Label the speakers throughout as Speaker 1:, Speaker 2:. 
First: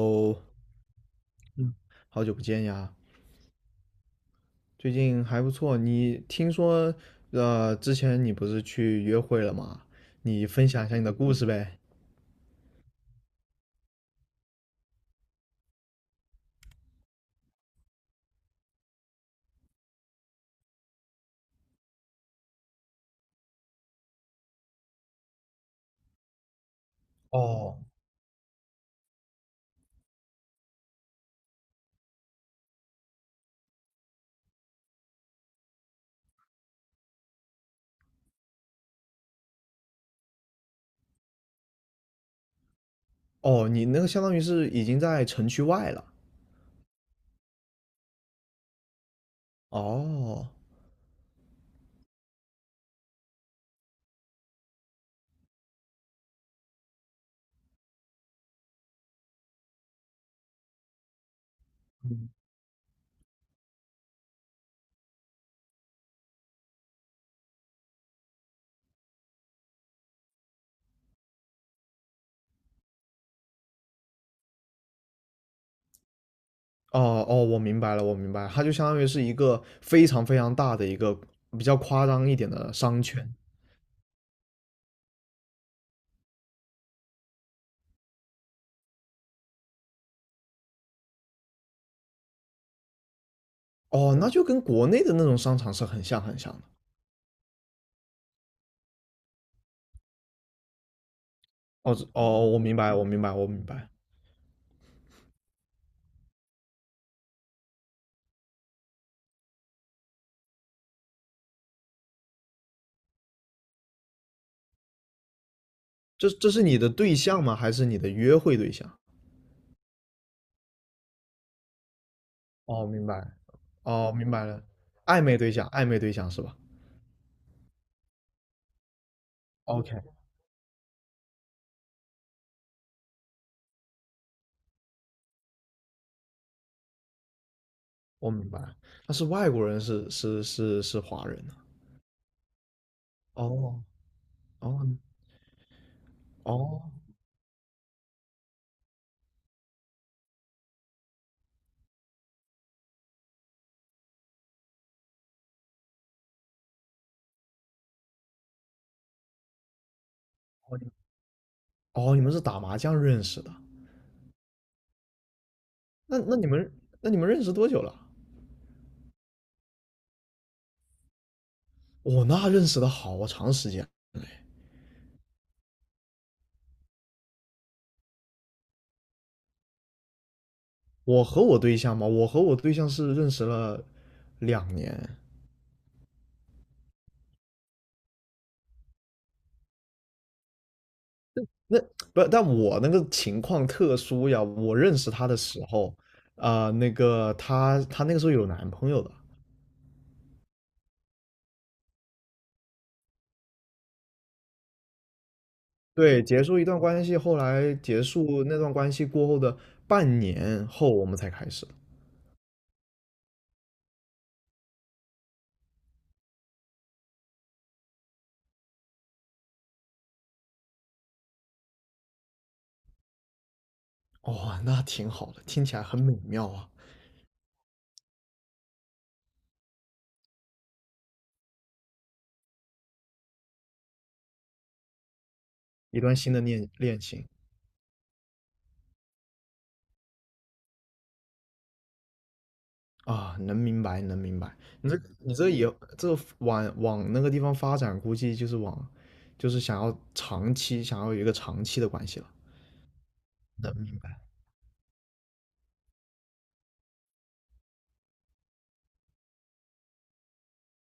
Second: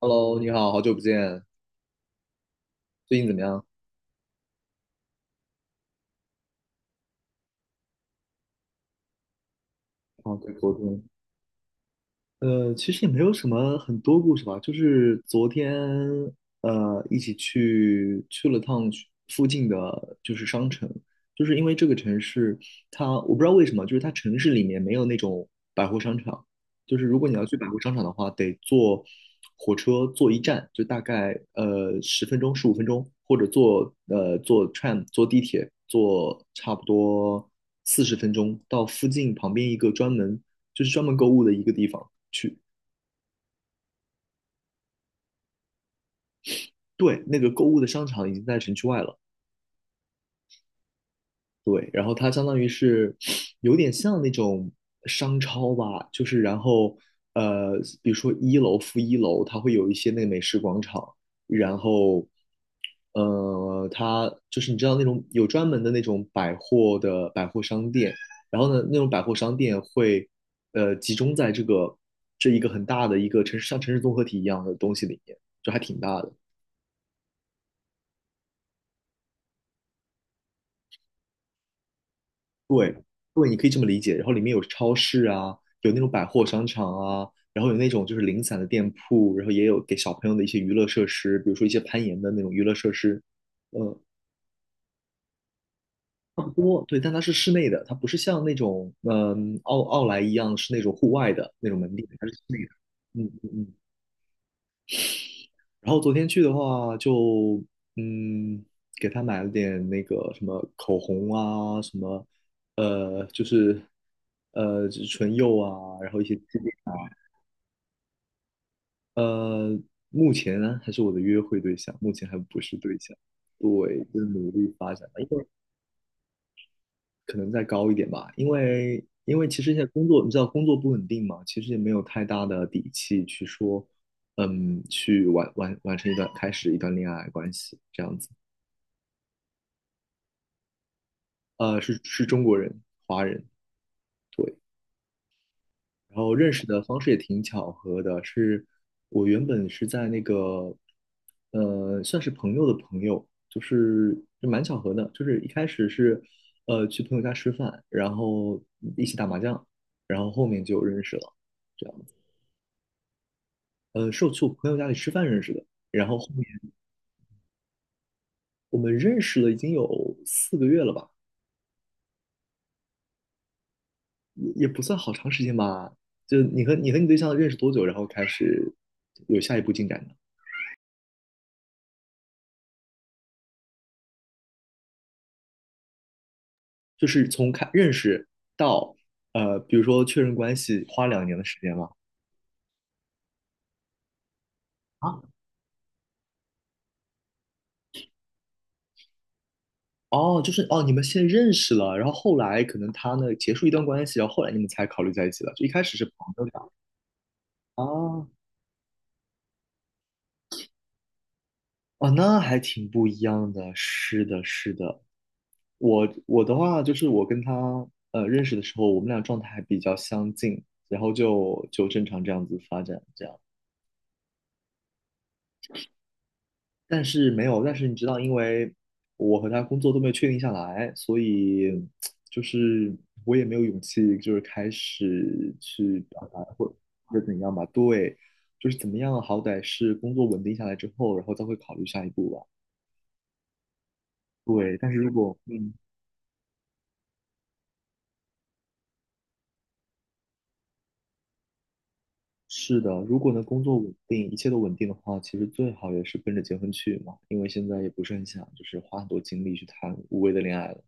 Speaker 1: Hello，你好，好久不见。
Speaker 2: 好久不见呀，
Speaker 1: 最近怎么样？
Speaker 2: 最近还不错。你听说，之前你不是去约会了吗？
Speaker 1: 啊，
Speaker 2: 你
Speaker 1: 对，
Speaker 2: 分
Speaker 1: 昨
Speaker 2: 享一下
Speaker 1: 天。
Speaker 2: 你的故事呗。
Speaker 1: 其实也没有什么很多故事吧，就是昨天一起去了趟去附近的就是商城。就是因为这个城市它我不知道为什么，就是它城市里面没有那种百货商场。就是如果你要去百
Speaker 2: 哦，
Speaker 1: 货商场的话，得坐火车坐一站，就大概十分钟15分钟，或者坐 tram 坐地铁坐差不多40分钟到附近旁边一个专门购物的一个地方。
Speaker 2: 哦，你那个相当于是已经在城区外了。
Speaker 1: 对，那个购物的商场已经在城区外了。
Speaker 2: 哦，
Speaker 1: 对，然后它相当于是有点像那种商超吧。就是然后呃，比如说一楼、负一楼，它会有一些那个美食广场。然后
Speaker 2: 嗯
Speaker 1: 它就是你知道那种有专门的那种百货商店。然后呢，那种百货商店会集中在这一个很大的一个城市，像城市综合体一样的东西里面，就还挺大的。
Speaker 2: 哦，哦，我明白了，我明白了它就相当于是一个非常非常大的一个比较夸张一点的商圈。
Speaker 1: 对，你可以这么理解。然后里面有超市啊，有那种百货商场啊，然后有那种就是零散的店铺，然后也有给小朋友的一些娱乐设施，比如说一些攀岩的那种娱乐设施，呃，
Speaker 2: 哦，那就跟国内的那种商场是很像很
Speaker 1: 差不
Speaker 2: 像的。
Speaker 1: 多。对，但它是室内的，它不是像那种奥莱一样是那种户外的那种门
Speaker 2: 哦，
Speaker 1: 店，它是室
Speaker 2: 哦，
Speaker 1: 内
Speaker 2: 我
Speaker 1: 的。
Speaker 2: 明白，我明
Speaker 1: 嗯
Speaker 2: 白，我
Speaker 1: 嗯
Speaker 2: 明
Speaker 1: 嗯。
Speaker 2: 白。
Speaker 1: 然后昨天去的话就，嗯，给他买了点那个什么口红啊，什么就是就是唇釉啊，然后一
Speaker 2: 这
Speaker 1: 些气
Speaker 2: 这是
Speaker 1: 垫。
Speaker 2: 你的对象吗？还是你的约会对象？
Speaker 1: 呃，目前呢还是我的约会对象，目前还不是
Speaker 2: 哦，
Speaker 1: 对
Speaker 2: 明
Speaker 1: 象。
Speaker 2: 白，
Speaker 1: 对，
Speaker 2: 哦，
Speaker 1: 就是
Speaker 2: 明白
Speaker 1: 努
Speaker 2: 了，
Speaker 1: 力发展吧。
Speaker 2: 暧
Speaker 1: 因
Speaker 2: 昧
Speaker 1: 为
Speaker 2: 对象，暧昧对象是吧
Speaker 1: 可能再高一点吧，因为其实现在
Speaker 2: ？OK，
Speaker 1: 工作，你知道工作不稳定嘛，其实也没有太大的底气去说，去完完完成一段开始一段恋爱关系这样子。
Speaker 2: 我明白了。但是外国人是华人呢、
Speaker 1: 是中国人，华
Speaker 2: 哦
Speaker 1: 人，
Speaker 2: 哦
Speaker 1: 对。
Speaker 2: 哦
Speaker 1: 然后认识
Speaker 2: 哦，
Speaker 1: 的方式也挺巧合的，是我原本是在那个，算是朋友的朋友。就是就蛮巧合的，就是一开始是，去朋友家吃饭，然后一起打麻将，然后后面就认
Speaker 2: 你
Speaker 1: 识了，这样子。
Speaker 2: 哦你们是打麻将认识的？
Speaker 1: 是我去我朋友家里吃饭认识的，然后
Speaker 2: 那
Speaker 1: 后
Speaker 2: 那
Speaker 1: 面
Speaker 2: 你们那你们认识多久了？
Speaker 1: 我们认识了已经有4个月了吧。
Speaker 2: 那认识的好长时间。
Speaker 1: 也不算好长时间吧。就你和你对象认识多久，然后开始有下一步进展？
Speaker 2: 我和我对象嘛，我和我对象是认识了2年。
Speaker 1: 就是从认识到比如说确认关系，花2年的时间
Speaker 2: 那
Speaker 1: 吗？
Speaker 2: 不，但我那个情况特殊呀。我认识
Speaker 1: 啊，
Speaker 2: 他的时候，那个他那个时候有男朋友的。
Speaker 1: 哦，就是哦，你们先认识了，然后后来可能他呢结束一段关系，然后后来你们才考虑在一起了。就一开始是朋
Speaker 2: 对，
Speaker 1: 友
Speaker 2: 结束一
Speaker 1: 俩
Speaker 2: 段关系，后来结
Speaker 1: 啊。
Speaker 2: 束那段关系过后的半年后，我们才开始。
Speaker 1: 哦，那还挺不一样的。是的，是的。我的话就是我跟他认识的时候，我们俩状态还比较相近，然后就正常这样子发展，这样。
Speaker 2: 哦，那挺好的，听起来很美妙啊！
Speaker 1: 但是没有，但是你知道，因为我和他工作都没有确定下来，所以就是我也没有勇气，就是开始去
Speaker 2: 一段
Speaker 1: 表
Speaker 2: 新
Speaker 1: 达
Speaker 2: 的恋恋
Speaker 1: 或者
Speaker 2: 情
Speaker 1: 怎样吧。对，就是怎么样，好歹是工作稳定下来之后，然后再会考虑下一步吧。
Speaker 2: 啊，能明白，能明白。
Speaker 1: 对，但
Speaker 2: 你
Speaker 1: 是
Speaker 2: 这
Speaker 1: 如果
Speaker 2: 你这以后这往那个地方发展，估计就是往，就是想要长期，想要有一个长期的关系了。
Speaker 1: 是的。如果能工作稳定，一切都稳定的话，其实最好也是奔着结婚去嘛，因为现在也不是很想就是花很多精力去谈无谓的恋爱了。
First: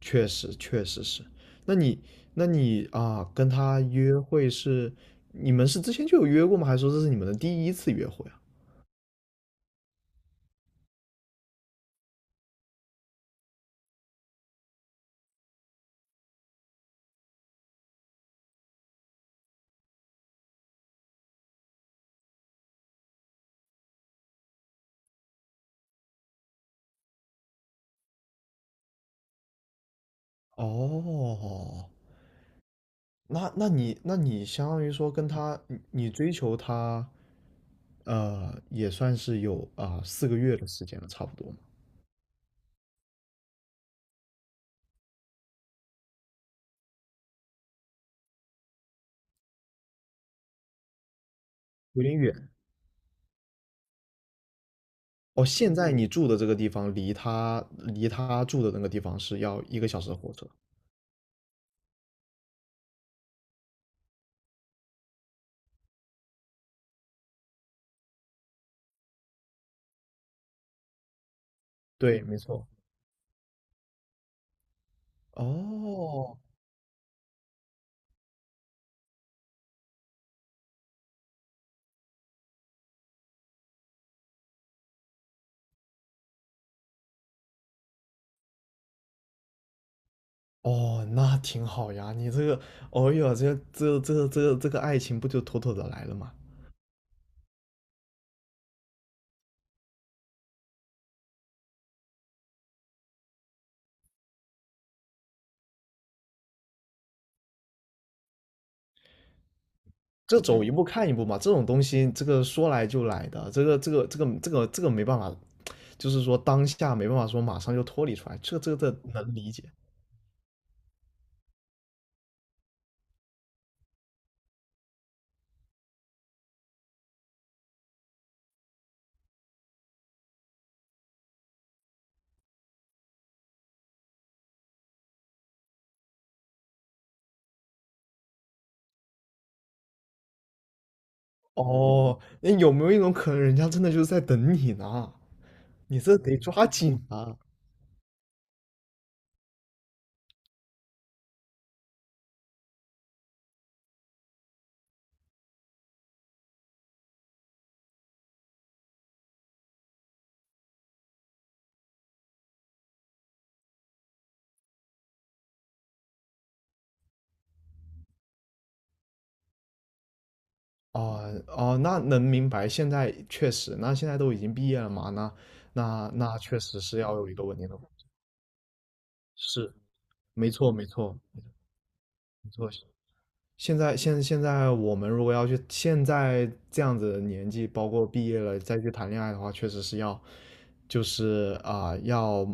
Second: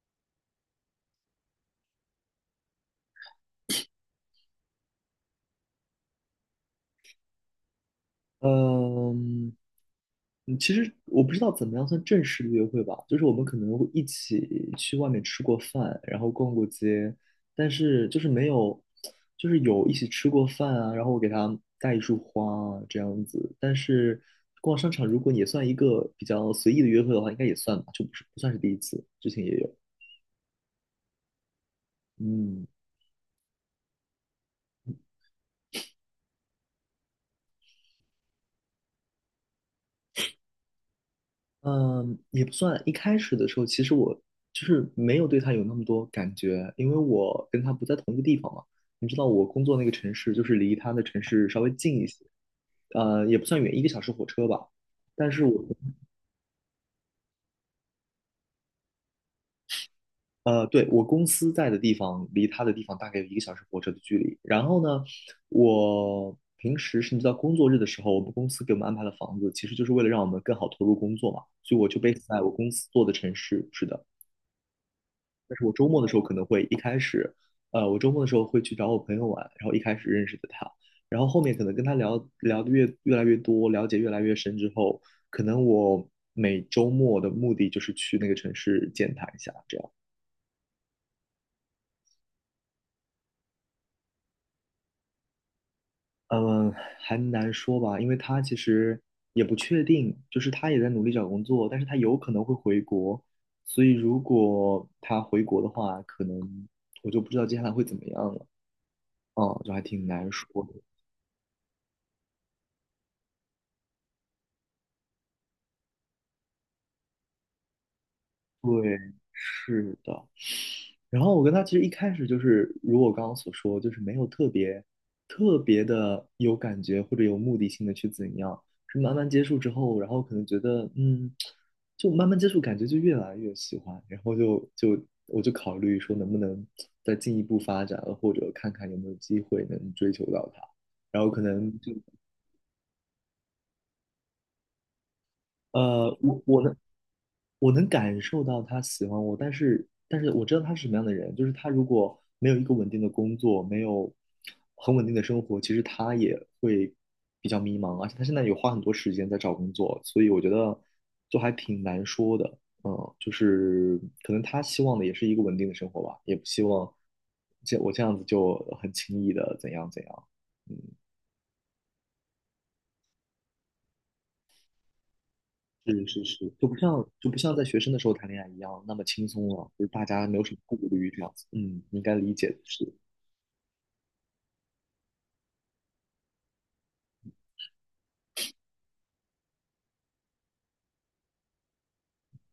Speaker 2: 确实，确实是。那你那你，跟他约会是你们是之前就有约过吗？还是说这是你们的第一次约会啊？
Speaker 1: 嗯，其实我不知道怎么样算正式的约会吧，就是我们可能会一起去外面吃过饭，然后逛过街，但是就是没有，就是有一起吃过饭啊，然后我给他带一束花啊，这样子。但是逛商场如果也算一个比较随意的约会的话，应该也算吧，就不是不算是第一次，之前也有。
Speaker 2: 哦，
Speaker 1: 嗯。
Speaker 2: 那你相当于说跟他，你追求他，也算是有4个月的时间了，差不多嘛，
Speaker 1: 嗯，也不算。一开始的时候，其实我就是没有对他有那么多感觉，因为我跟他不在同一个地方嘛。你知道，我工作那个城市就是离他的城市稍微近
Speaker 2: 有
Speaker 1: 一
Speaker 2: 点
Speaker 1: 些，
Speaker 2: 远。
Speaker 1: 也不算远，一个小时火车吧。但是
Speaker 2: 哦，
Speaker 1: 我，
Speaker 2: 现在你住的这个地方离他住的那个地方是要1个小时的火车。
Speaker 1: 对，我公司在的地方离他的地方大概有一个小时火车的距离。然后呢，我平时甚至到工作日的时候，我们公司给我们安排了房子，其实就是为了让我们更好投入工作嘛。所以我就 base
Speaker 2: 对，没
Speaker 1: 在我
Speaker 2: 错。
Speaker 1: 公司做的城市，是的。但是我周末的时候可
Speaker 2: 哦
Speaker 1: 能会一开始，我周末的时候会去找我朋友玩，然后一开始认识的他，然后后面可能跟他聊聊的越来越多，了解越来越深之后，可能我每周末的目的就是去那个城市见他一下，这样。
Speaker 2: 哦，那挺好呀，你这个，哦哟，这个爱情不就妥妥的来了吗？
Speaker 1: 嗯，还难说吧，因为他其实也不确定，就是他也在努力找工作，但是他有可能会回国，所以如果他回国的话，可能我就不知道接下来会怎么样了，就还挺难
Speaker 2: 这走
Speaker 1: 说
Speaker 2: 一
Speaker 1: 的。
Speaker 2: 步看一步嘛，这种东西，这个说来就来的，这个没办法，就是说当下没办法说马上就脱离出来，这
Speaker 1: 对，
Speaker 2: 能理解。
Speaker 1: 是的，然后我跟他其实一开始就是，如我刚刚所说，就是没有特别特别的有感觉或者有目的性的去怎样，是慢慢接触之后，然后可能觉得就慢慢接触，感觉就越来越喜欢，然后我就考虑说能不能再进一步发展，或者看看有没有机会能追求到他，然后可能就
Speaker 2: 哦，那有没有一种可能，人家真的就是在等你呢？你这得
Speaker 1: 我我
Speaker 2: 抓
Speaker 1: 能
Speaker 2: 紧啊！
Speaker 1: 我能感受到他喜欢我，但是我知道他是什么样的人，就是他如果没有一个稳定的工作，没有很稳定的生活，其实他也会比较迷茫，而且他现在也花很多时间在找工作，所以我觉得就还挺难说的，就是可能他希望的也是一个稳定的生活吧，也不希望这我这样子就很轻易的怎样怎样，嗯。
Speaker 2: 哦哦，那能明白。现在确实，那现在都已经毕业了嘛，那
Speaker 1: 是
Speaker 2: 那
Speaker 1: 是
Speaker 2: 那
Speaker 1: 是，
Speaker 2: 确
Speaker 1: 就不
Speaker 2: 实是
Speaker 1: 像
Speaker 2: 要有
Speaker 1: 就
Speaker 2: 一
Speaker 1: 不
Speaker 2: 个
Speaker 1: 像
Speaker 2: 稳
Speaker 1: 在
Speaker 2: 定的
Speaker 1: 学
Speaker 2: 工
Speaker 1: 生的时
Speaker 2: 作，
Speaker 1: 候谈恋爱一样那么轻松了，
Speaker 2: 是，
Speaker 1: 就是大家没有
Speaker 2: 没
Speaker 1: 什么
Speaker 2: 错
Speaker 1: 顾
Speaker 2: 没
Speaker 1: 虑
Speaker 2: 错
Speaker 1: 这样子。嗯，应该理解
Speaker 2: 没
Speaker 1: 的。
Speaker 2: 错。
Speaker 1: 是
Speaker 2: 现在我们如果要去现在这样子的年纪，包括毕业了再去谈恋爱的话，确实是要，就是要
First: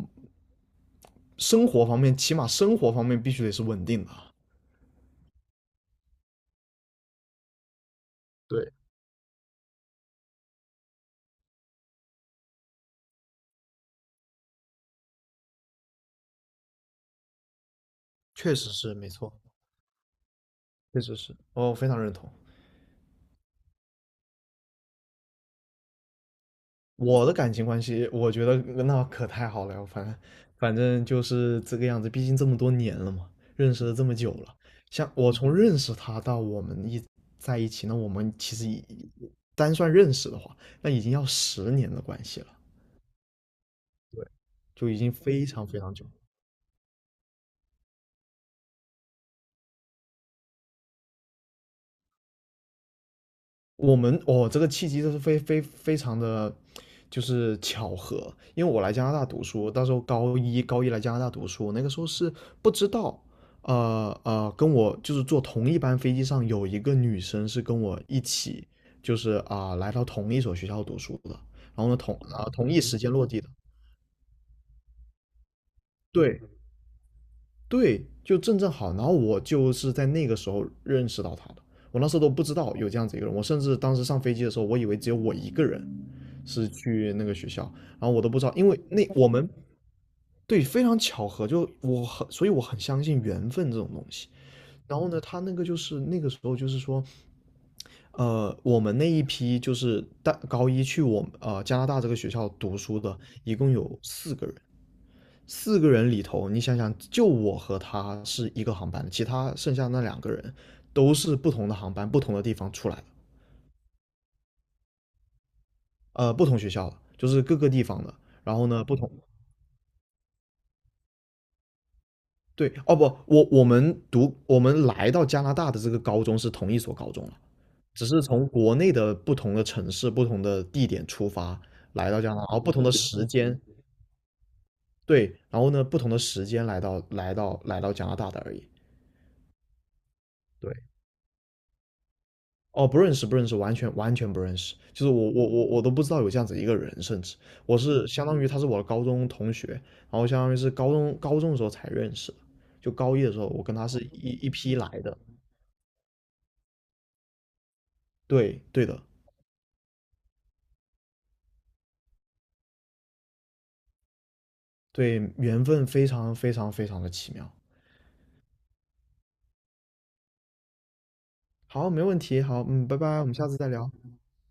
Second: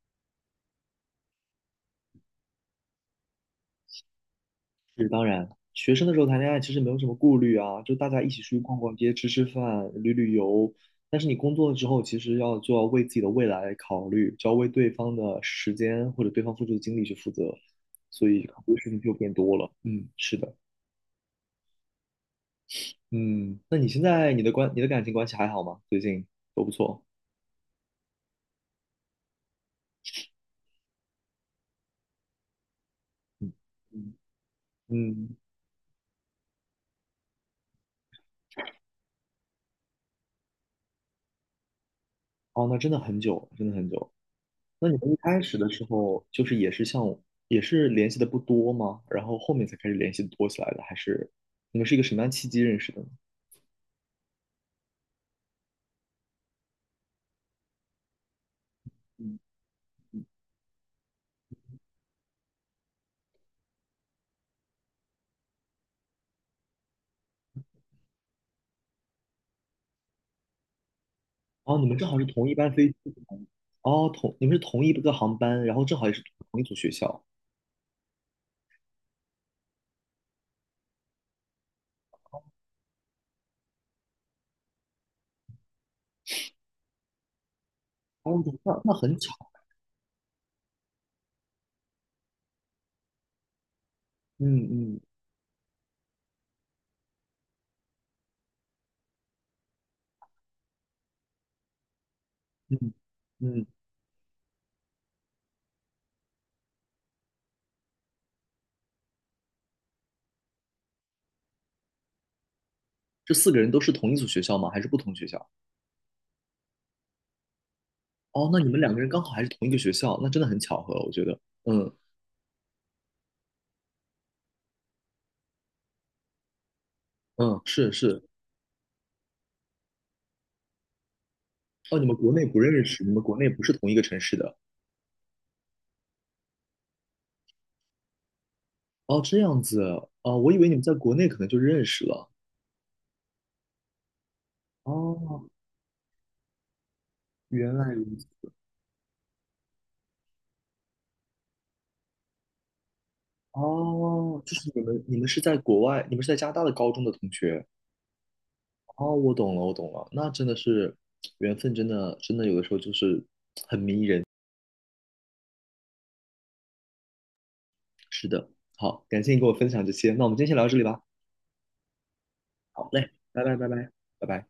Speaker 2: 生活方面，起码生活方面必须得是稳定的。
Speaker 1: 是，当然，学生的时候谈恋爱其实没有什么顾虑啊，就大家一起出去
Speaker 2: 对，
Speaker 1: 逛逛街、吃吃饭、旅旅游。但是你工作了之后，其实就要为自己的未来考虑，就要为对方的时间或者对方付出的精力去负责，所以
Speaker 2: 确
Speaker 1: 考
Speaker 2: 实
Speaker 1: 虑的事
Speaker 2: 是
Speaker 1: 情
Speaker 2: 没
Speaker 1: 就变
Speaker 2: 错，
Speaker 1: 多了。嗯，是的。
Speaker 2: 确实是，哦，非常认同。
Speaker 1: 嗯，那你现在你的感情关系还好吗？最近都不错。
Speaker 2: 我的感情关系，我觉得那可太好了，反正就是这个样子，毕竟这么多年了嘛，
Speaker 1: 嗯
Speaker 2: 认识了这
Speaker 1: 嗯。
Speaker 2: 么久了，像我
Speaker 1: 嗯，
Speaker 2: 从认识他到我们在一起，那我们其实单算认识的话，那已经要10年的关系了，
Speaker 1: 哦，那真的很久，真的很久。
Speaker 2: 对，
Speaker 1: 那
Speaker 2: 就已
Speaker 1: 你
Speaker 2: 经
Speaker 1: 们一开
Speaker 2: 非
Speaker 1: 始
Speaker 2: 常
Speaker 1: 的
Speaker 2: 非
Speaker 1: 时
Speaker 2: 常久。
Speaker 1: 候，就是也是联系的不多吗？然后后面才开始联系多起来的，还是你们是一个什么样契机认识的呢？
Speaker 2: 我们哦，这个契机就是非常的，就是巧合。因为我来加拿大
Speaker 1: 嗯，
Speaker 2: 读书，到时候高一来加拿大读书，那个时候是不知道，跟我就是坐同一班飞机上有一个女生是跟我一起，就是来到同一所学校读书的，
Speaker 1: 哦，
Speaker 2: 然
Speaker 1: 你
Speaker 2: 后呢
Speaker 1: 们正
Speaker 2: 同
Speaker 1: 好是
Speaker 2: 啊、
Speaker 1: 同一
Speaker 2: 同
Speaker 1: 班
Speaker 2: 一
Speaker 1: 飞机。
Speaker 2: 时间落地的，
Speaker 1: 哦，你们是同一个航班，然后正好也是
Speaker 2: 对，
Speaker 1: 同一所学校。
Speaker 2: 对，就正好，然后我就是在那个时候认识到他的，我那时候都不知道有这样子一个人，我甚至当时上飞机的时候，我以为只有我一个人是去那个学校，然后我都不
Speaker 1: 哦，
Speaker 2: 知道，因为
Speaker 1: 那
Speaker 2: 那
Speaker 1: 很
Speaker 2: 我
Speaker 1: 巧。
Speaker 2: 们对非常巧合，就我很，所以我很相信缘分这种东西。
Speaker 1: 嗯
Speaker 2: 然
Speaker 1: 嗯
Speaker 2: 后呢，他那个就是那个时候就是说，我们那一批就是大高一去加拿大这个学校读
Speaker 1: 嗯
Speaker 2: 书的，一
Speaker 1: 嗯。
Speaker 2: 共有四个人。四个人里头，你想想，就我和他是一个航班的其他剩下那两个人都是不同的航班、不同的地方出来的，
Speaker 1: 这四个人都是同一所学校吗？还是不同学校？
Speaker 2: 不同学校的，就是各个地方的。
Speaker 1: 哦，
Speaker 2: 然
Speaker 1: 那
Speaker 2: 后
Speaker 1: 你们
Speaker 2: 呢，
Speaker 1: 两
Speaker 2: 不
Speaker 1: 个人
Speaker 2: 同，
Speaker 1: 刚好还是同一个学校，那真的很巧合，我觉得。嗯
Speaker 2: 对，哦不，我们来到加拿大的这个高中是同一所高中了，
Speaker 1: 嗯，是
Speaker 2: 只是
Speaker 1: 是，
Speaker 2: 从国内的不同的城市、不同的地点出发
Speaker 1: 哦，你
Speaker 2: 来
Speaker 1: 们
Speaker 2: 到加
Speaker 1: 国
Speaker 2: 拿
Speaker 1: 内
Speaker 2: 大，
Speaker 1: 不
Speaker 2: 而不同
Speaker 1: 认
Speaker 2: 的
Speaker 1: 识，你们
Speaker 2: 时
Speaker 1: 国内
Speaker 2: 间
Speaker 1: 不是同一个城市的。
Speaker 2: 对，然后呢，不同的时间来到加拿大的而已。
Speaker 1: 哦，这样子。哦，我以为
Speaker 2: 对，
Speaker 1: 你们在国内可能就认识了。
Speaker 2: 哦，不认识，不认识，完全完全不认识。就是我
Speaker 1: 哦，
Speaker 2: 我我我都不知道有这样子一个人，甚至
Speaker 1: 原
Speaker 2: 我
Speaker 1: 来如
Speaker 2: 是相当
Speaker 1: 此。
Speaker 2: 于他是我的高中同学，然后相当于是高中的时候才认识的，就高一的时候我跟他是一
Speaker 1: 哦，
Speaker 2: 一
Speaker 1: 就是
Speaker 2: 批来
Speaker 1: 你
Speaker 2: 的。
Speaker 1: 们是在国外，你们是在加拿大的高中的同学。
Speaker 2: 对对的，
Speaker 1: 哦，我懂了，我懂了，那真的是缘分，真的，真的有的时候就是
Speaker 2: 对，缘分非常非常非常的奇妙。
Speaker 1: 是的。好，感谢你跟我分享这些，那我们今天先聊到这里吧。
Speaker 2: 好，没问题，好，嗯，
Speaker 1: 好
Speaker 2: 拜
Speaker 1: 嘞，
Speaker 2: 拜，我们
Speaker 1: 拜
Speaker 2: 下次
Speaker 1: 拜，
Speaker 2: 再
Speaker 1: 拜
Speaker 2: 聊。
Speaker 1: 拜，拜拜。